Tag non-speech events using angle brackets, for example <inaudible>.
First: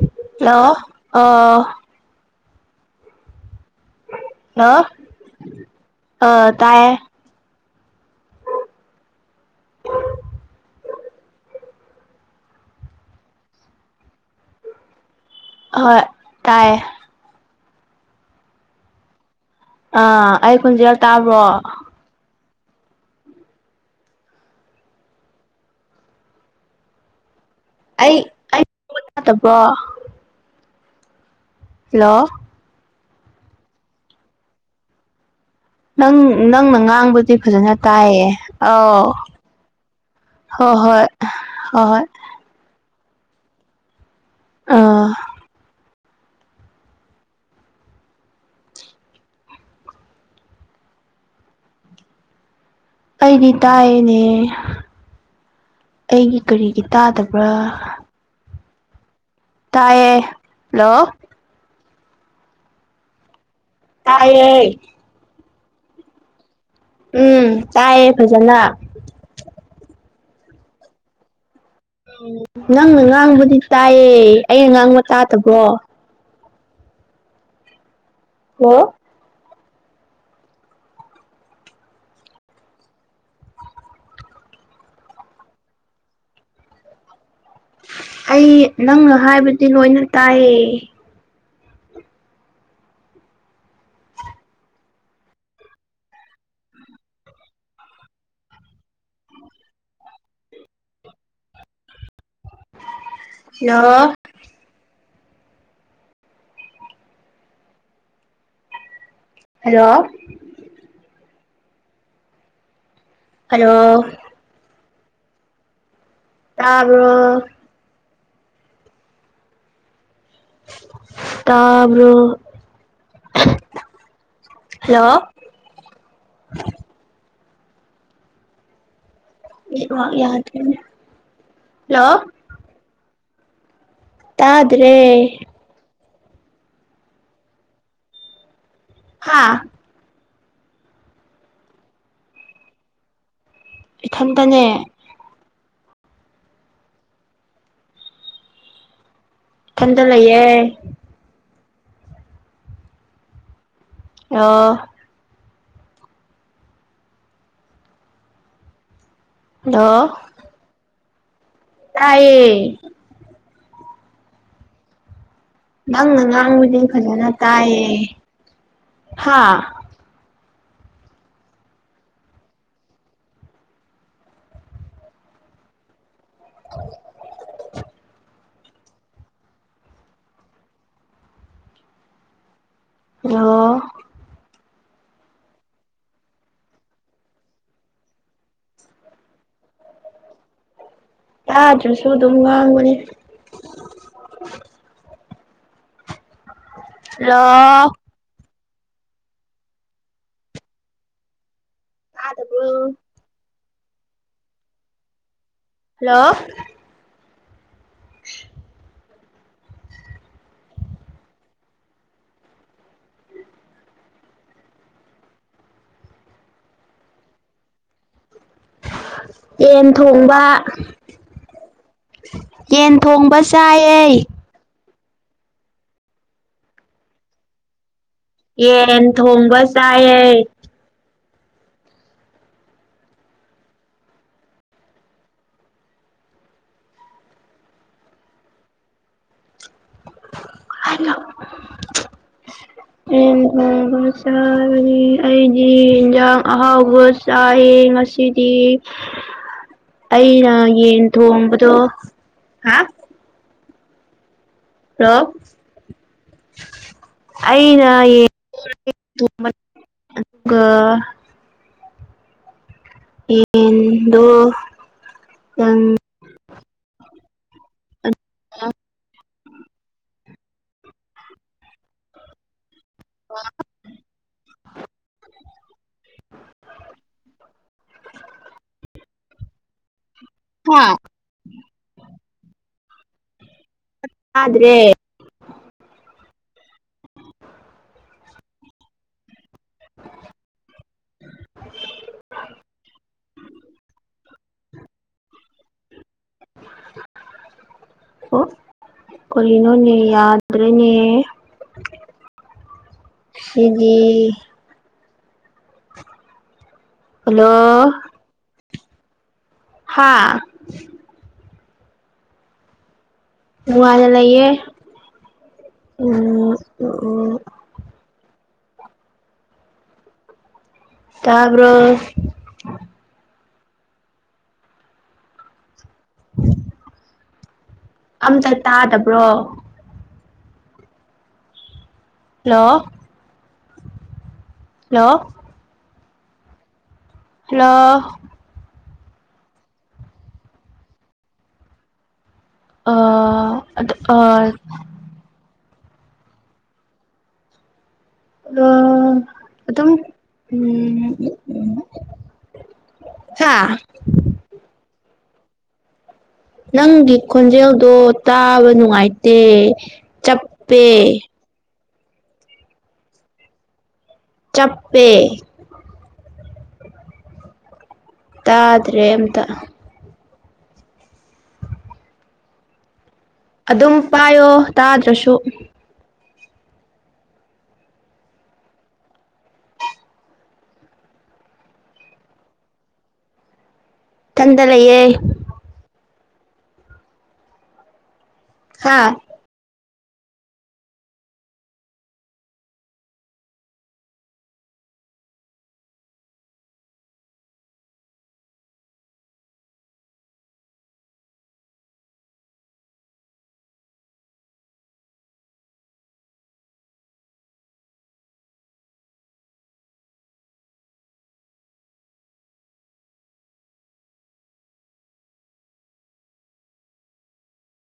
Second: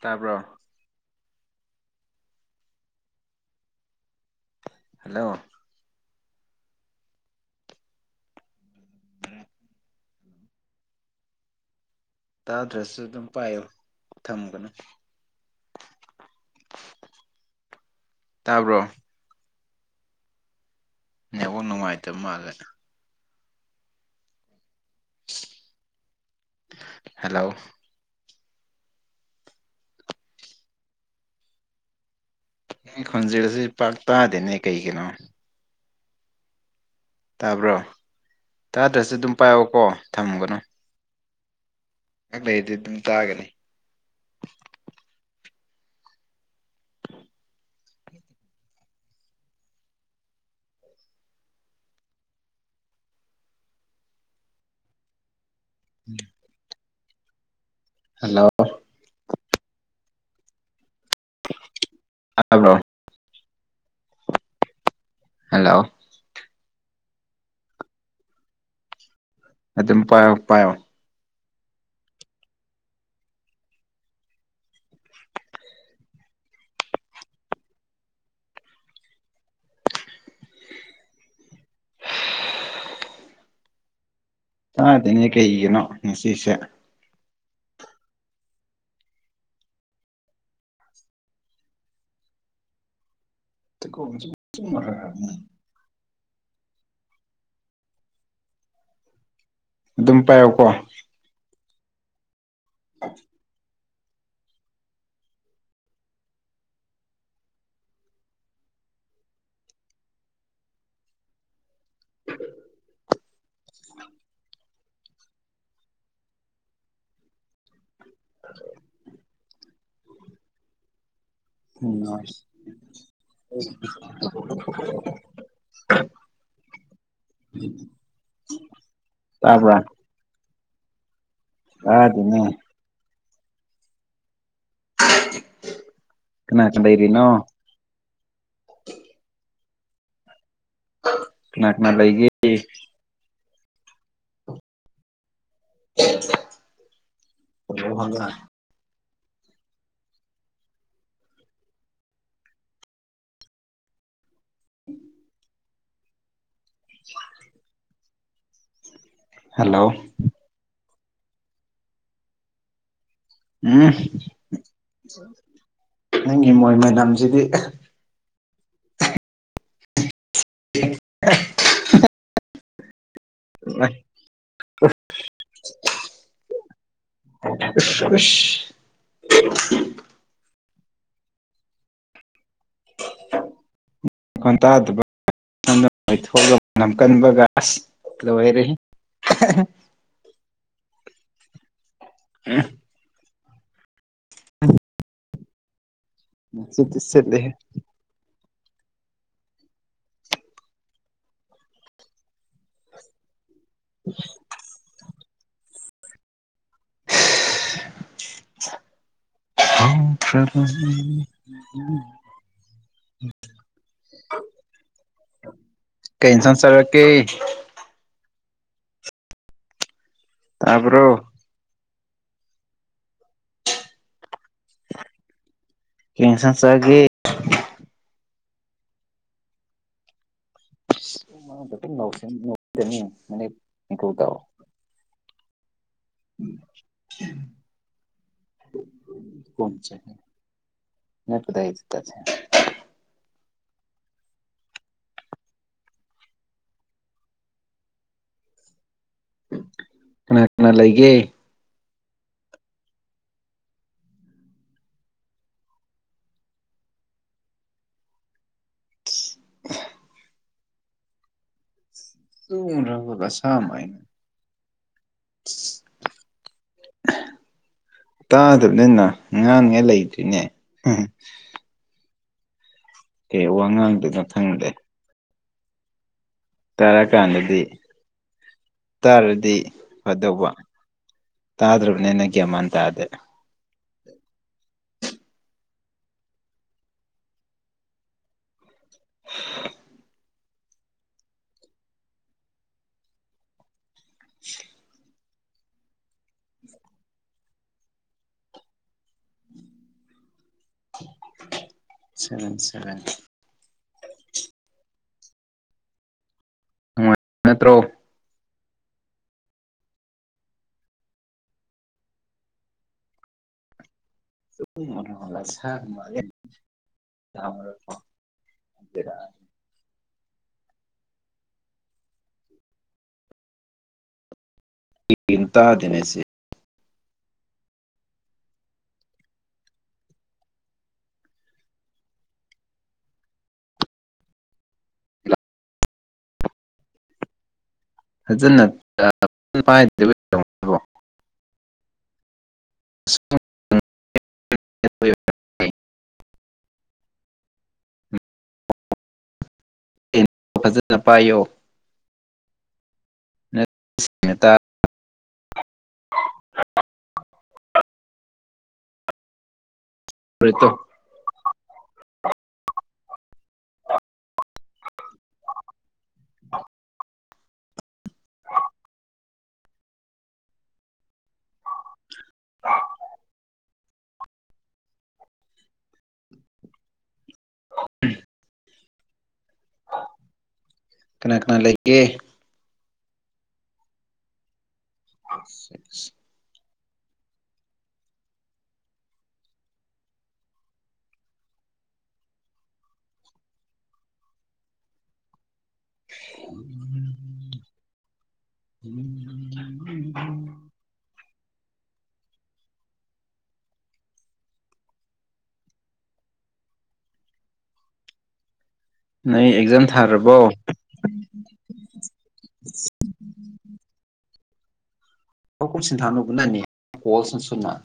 ꯇꯥꯕ꯭ꯔꯣ ꯂꯣ ꯑꯣ ꯂꯣ ꯍꯜꯂꯣ ꯑꯥ ꯇꯥꯌꯦ ꯇꯥꯗ꯭ꯔꯥꯁꯨ ꯑꯗꯨꯝ ꯄꯥꯏꯌꯣ ꯊꯝꯒꯅꯨ ꯑꯍꯣꯏ ꯇꯥꯌꯦ ꯇꯥꯕ꯭ꯔꯣ ꯑꯥ ꯑꯩ ꯈꯣꯟꯖꯦꯜ ꯇꯥꯕ꯭ꯔꯣ ꯅꯦꯠꯋꯥꯛ ꯅꯨꯡꯉꯥꯏꯇꯕ ꯃꯥꯜꯂꯦ ꯍꯦꯜꯂꯣ ꯑꯩ ꯑꯩ <unintelligible> ꯇꯗꯕ꯭ꯔꯣ ꯍꯜꯂꯣ ꯅꯪ ꯈꯣꯟꯖꯦꯜꯁꯤ ꯄꯥꯛ ꯇꯥꯗꯦꯅꯦ ꯀꯩꯒꯤꯅꯣ ꯅꯪ ꯅꯪꯅ ꯉꯥꯡꯕ ꯑꯩ ꯐꯖꯅ ꯇꯥꯕ꯭ꯔꯣ ꯇꯥꯏꯌꯦ ꯑꯥꯎ ꯇꯥꯗ꯭ꯔꯁꯨ ꯑꯗꯨꯝ ꯄꯥꯏꯌꯣꯀꯣ ꯍꯣꯏ ꯍꯣꯏ ꯍꯣꯏ ꯍꯣꯏ ꯉꯥꯏꯍꯛ ꯂꯩꯔꯗꯤ ꯑꯗꯨꯝ ꯇꯥꯒꯅꯤ ꯑꯥ ꯑꯩꯗꯤ ꯇꯥꯏꯅꯦ ꯑꯩꯒꯤ ꯀꯔꯤꯒꯤ ꯇꯥꯗꯕ꯭ꯔꯥ ꯍꯜꯂꯣ ꯇꯥꯏꯌꯦ ꯍꯜꯂꯣ ꯑꯥꯕ꯭ꯔꯣ ꯇꯥꯌꯦ ꯍꯦꯜꯂꯣ ꯎꯝ ꯇꯥꯏꯌꯦ ꯐꯖꯅ ꯑꯗꯨꯝ ꯄꯥꯏꯌꯣ ꯄꯥꯏꯌꯣ ꯅꯪꯅ ꯉꯥꯡꯕꯗꯤ ꯇꯥꯏꯌꯦ ꯑꯩꯅ ꯉꯥꯡꯕ ꯇꯥꯗꯕ꯭ꯔꯣ ꯂꯣ ꯇꯥꯗꯦꯅꯦ ꯀꯩꯒꯤꯅꯣ ꯉꯁꯤꯁꯦ ꯑꯩ ꯅꯪꯅ ꯍꯥꯏꯕꯗꯤ ꯂꯣꯏꯅ ꯇꯥꯏꯌꯦ <unintelligible> ꯑꯗꯨꯝ ꯄꯥꯏꯌꯣꯀꯣ <inaudible> ꯍꯤꯜꯂꯣ ꯍꯜꯂꯣ ꯍꯜꯂꯣ ꯇꯥꯕ꯭ꯔꯣ ꯑꯗꯨ <inaudible> ꯎꯝ ꯇꯥꯕ꯭ꯔꯣ ꯍꯜꯂꯣ <unintelligible> <inaudible> ꯅꯦꯠꯋꯥꯛ ꯌꯥꯗꯦꯅꯦ ꯆꯥꯗꯦꯅꯦ ꯇꯥꯗ꯭ꯔꯦ ꯀꯅꯥꯒ ꯂꯩꯔꯤꯅꯣ ꯍꯥꯥ ꯀꯅꯥ ꯀꯅꯥ ꯂꯩꯒꯦ ꯏꯊꯟꯇꯅꯦ ꯍꯗ <unintelligible> ꯢꯊꯥꯟꯗ ꯂꯩꯌꯦ ꯑꯣ <inaudible> ꯍꯜꯂꯣ ꯇꯥꯢꯌꯦ ꯎꯝ ꯅꯪꯅ ꯅꯪꯒꯤ ꯃꯣꯏ ꯉꯥꯡꯕꯗꯤ ꯐꯖꯅ ꯃꯅꯝꯁꯤꯗꯤ ꯇꯥꯏꯌꯦ ꯍꯥꯥ ꯇꯤꯡ <inaudible> <inaudible> ꯉꯩ ꯎ <unintelligible> ꯎꯁ ꯎꯁ <unintelligible> ꯍꯜꯂꯣ ꯃꯈꯣꯟ ꯇꯥꯗꯕ <unintelligible> ꯁꯣꯝꯗ ꯄꯩꯊꯣꯛꯑꯒ ꯃꯅꯝ ꯀꯟꯕꯒ ꯑꯁ ꯂꯣꯏꯔꯦ ꯇꯥꯗ꯭ꯔꯁꯨ ꯑꯗꯨꯝ ꯉꯥꯡꯕꯅꯦ ꯑ <inaudible> ꯅꯨꯡꯁꯤꯠꯗꯤ ꯍꯜꯂꯣ ꯁꯤꯠꯂꯦꯍꯦ ꯇꯥꯗꯕ꯭ꯔꯣ <inaudible> ꯍꯜꯂꯣ ꯍꯧꯊꯔꯕꯅꯤ <unintelligible> ꯀꯩ ꯏꯟꯁꯥꯡ ꯆꯥꯔꯀꯦ ꯌꯦꯟ ꯊꯣꯡꯕꯥ ꯇꯥꯕ꯭ꯔꯣ ꯌꯦꯟ ꯊꯣꯡꯕ ꯆꯥꯏꯌꯦ ꯀꯩ ꯏꯟꯁꯥꯡ ꯆꯥꯥꯒꯦ ꯌꯦꯟ ꯊꯣꯡꯕ ꯆꯥꯏꯌꯦ ꯅꯧ ꯃꯤꯅꯤꯠ ꯍꯀꯨ ꯗꯥꯎ <unintelligible> ꯀꯣꯟ ꯆꯦ <unintelligible> ꯍꯂꯣ <unintelligible> ꯌꯦꯟ ꯊꯣꯡꯕ ꯆꯥꯒꯅꯤ ꯑꯩꯗꯤ ꯏꯟꯖꯥꯡ ꯑꯍꯥꯎꯕꯥ ꯆꯥꯏꯑꯦ ꯉꯁꯤꯗꯤ ꯀꯅꯥ ꯑꯩꯅ ꯀꯅꯥ ꯌꯦꯟ ꯂꯩꯒꯦ ꯊꯣꯡꯕꯗꯣ ꯍꯥ ꯍꯜꯂꯣ ꯑꯩꯅ ꯌꯦꯡ <unintelligible> ꯊꯣꯡ ꯃ <unintelligible> ꯑꯗꯨꯒ ꯇꯨꯡꯗ꯭ꯔꯕ ꯌꯦꯟꯗꯣ ꯅꯪ ꯇꯥꯗꯕꯅꯦꯅ ꯉꯥꯡꯅꯤꯉꯥꯏ ꯂꯩꯇ꯭ꯔꯤꯅꯦ ꯀꯩ ꯋꯥ ꯉꯥꯡꯗꯣꯅꯣ ꯈꯪꯗꯦ <inaudible> ꯇꯥꯔꯀꯥꯟꯗꯗꯤ ꯇꯥꯔꯗꯤ ꯐꯗꯧꯕ ꯍꯥ ꯇꯥꯗ꯭ꯔꯕꯅꯦꯅ ꯒ꯭ꯌꯥꯟꯃꯥꯟ ꯇꯥꯗꯦ ꯇꯥꯗ꯭ꯔꯦ <inaudible> <inaudible> <inaudible> <inaudible> ꯑꯣ ꯀꯔꯤꯅꯣꯅꯦ ꯌꯥꯗ꯭ꯔꯦꯅꯦ ꯁꯚꯦꯟ ꯁꯚꯦꯟ ꯁꯤꯗꯤ ꯅꯨꯡꯉꯥꯏ ꯅꯠꯇ꯭ꯔꯣ ꯍꯜꯂꯣ ꯍꯥꯥ ꯅꯨꯡꯉꯥꯏꯅ ꯂꯩꯌꯦ ꯎꯝ ꯎꯝ ꯕꯦꯔꯅꯦ ꯇꯥꯕ꯭ꯔꯣ ꯀꯩꯒꯤꯅꯣ ꯇꯥꯗꯦꯅꯦ ꯁꯦ ꯑꯝꯇ ꯇꯥꯗꯕ꯭ꯔꯣ ꯍꯜꯂꯣ ꯍꯜꯂꯣ ꯍꯥꯂꯣ ꯐꯥꯖꯅꯥ ꯇꯥ <unintelligible> ꯄꯥꯏꯗꯕꯩ ꯑꯣꯏꯔꯝꯒꯅꯤꯕꯣ ꯑ ꯑꯗꯨ ꯑ ꯍꯥꯜꯂꯣ ꯑꯗꯨꯝ ꯐꯖꯅ ꯄꯥꯏꯌꯣ ꯎꯝ ꯍꯥ ꯁꯦꯡꯅꯥ ꯇꯥ ꯅꯪꯒꯤ ꯈꯣꯟꯖꯦꯜꯗꯣ ꯇꯥꯕ ꯅꯨꯡꯉꯥꯏꯇꯦ ꯇꯥꯔꯣꯏꯗꯣ ꯆꯞꯄꯦ ꯆꯞꯄꯦ <inaudible> ꯇꯥꯗ꯭ꯔꯦ ꯑꯝꯇꯥ ꯑꯗꯨꯝ ꯄꯥꯏꯌꯣ ꯇꯥꯗ꯭ꯔꯁꯨ ꯎꯝ <inaudible> ꯀꯅꯥ ꯀꯅꯥ ꯂꯩꯒꯦ ꯏꯊꯟꯗ ꯂꯩꯌꯦ ꯁꯦꯁ ꯍꯥꯥ ꯃ <inaudible> <inaudible> ꯅꯣꯏ ꯑꯦꯛꯖꯥꯝ ꯊꯥꯔꯕꯣ ꯎꯝ <inaudible> ꯍ ꯀꯣꯁꯤꯟ ꯊꯥꯅꯅꯕꯅꯅꯤ ꯀꯣꯜꯁ ꯁꯃ <unintelligible>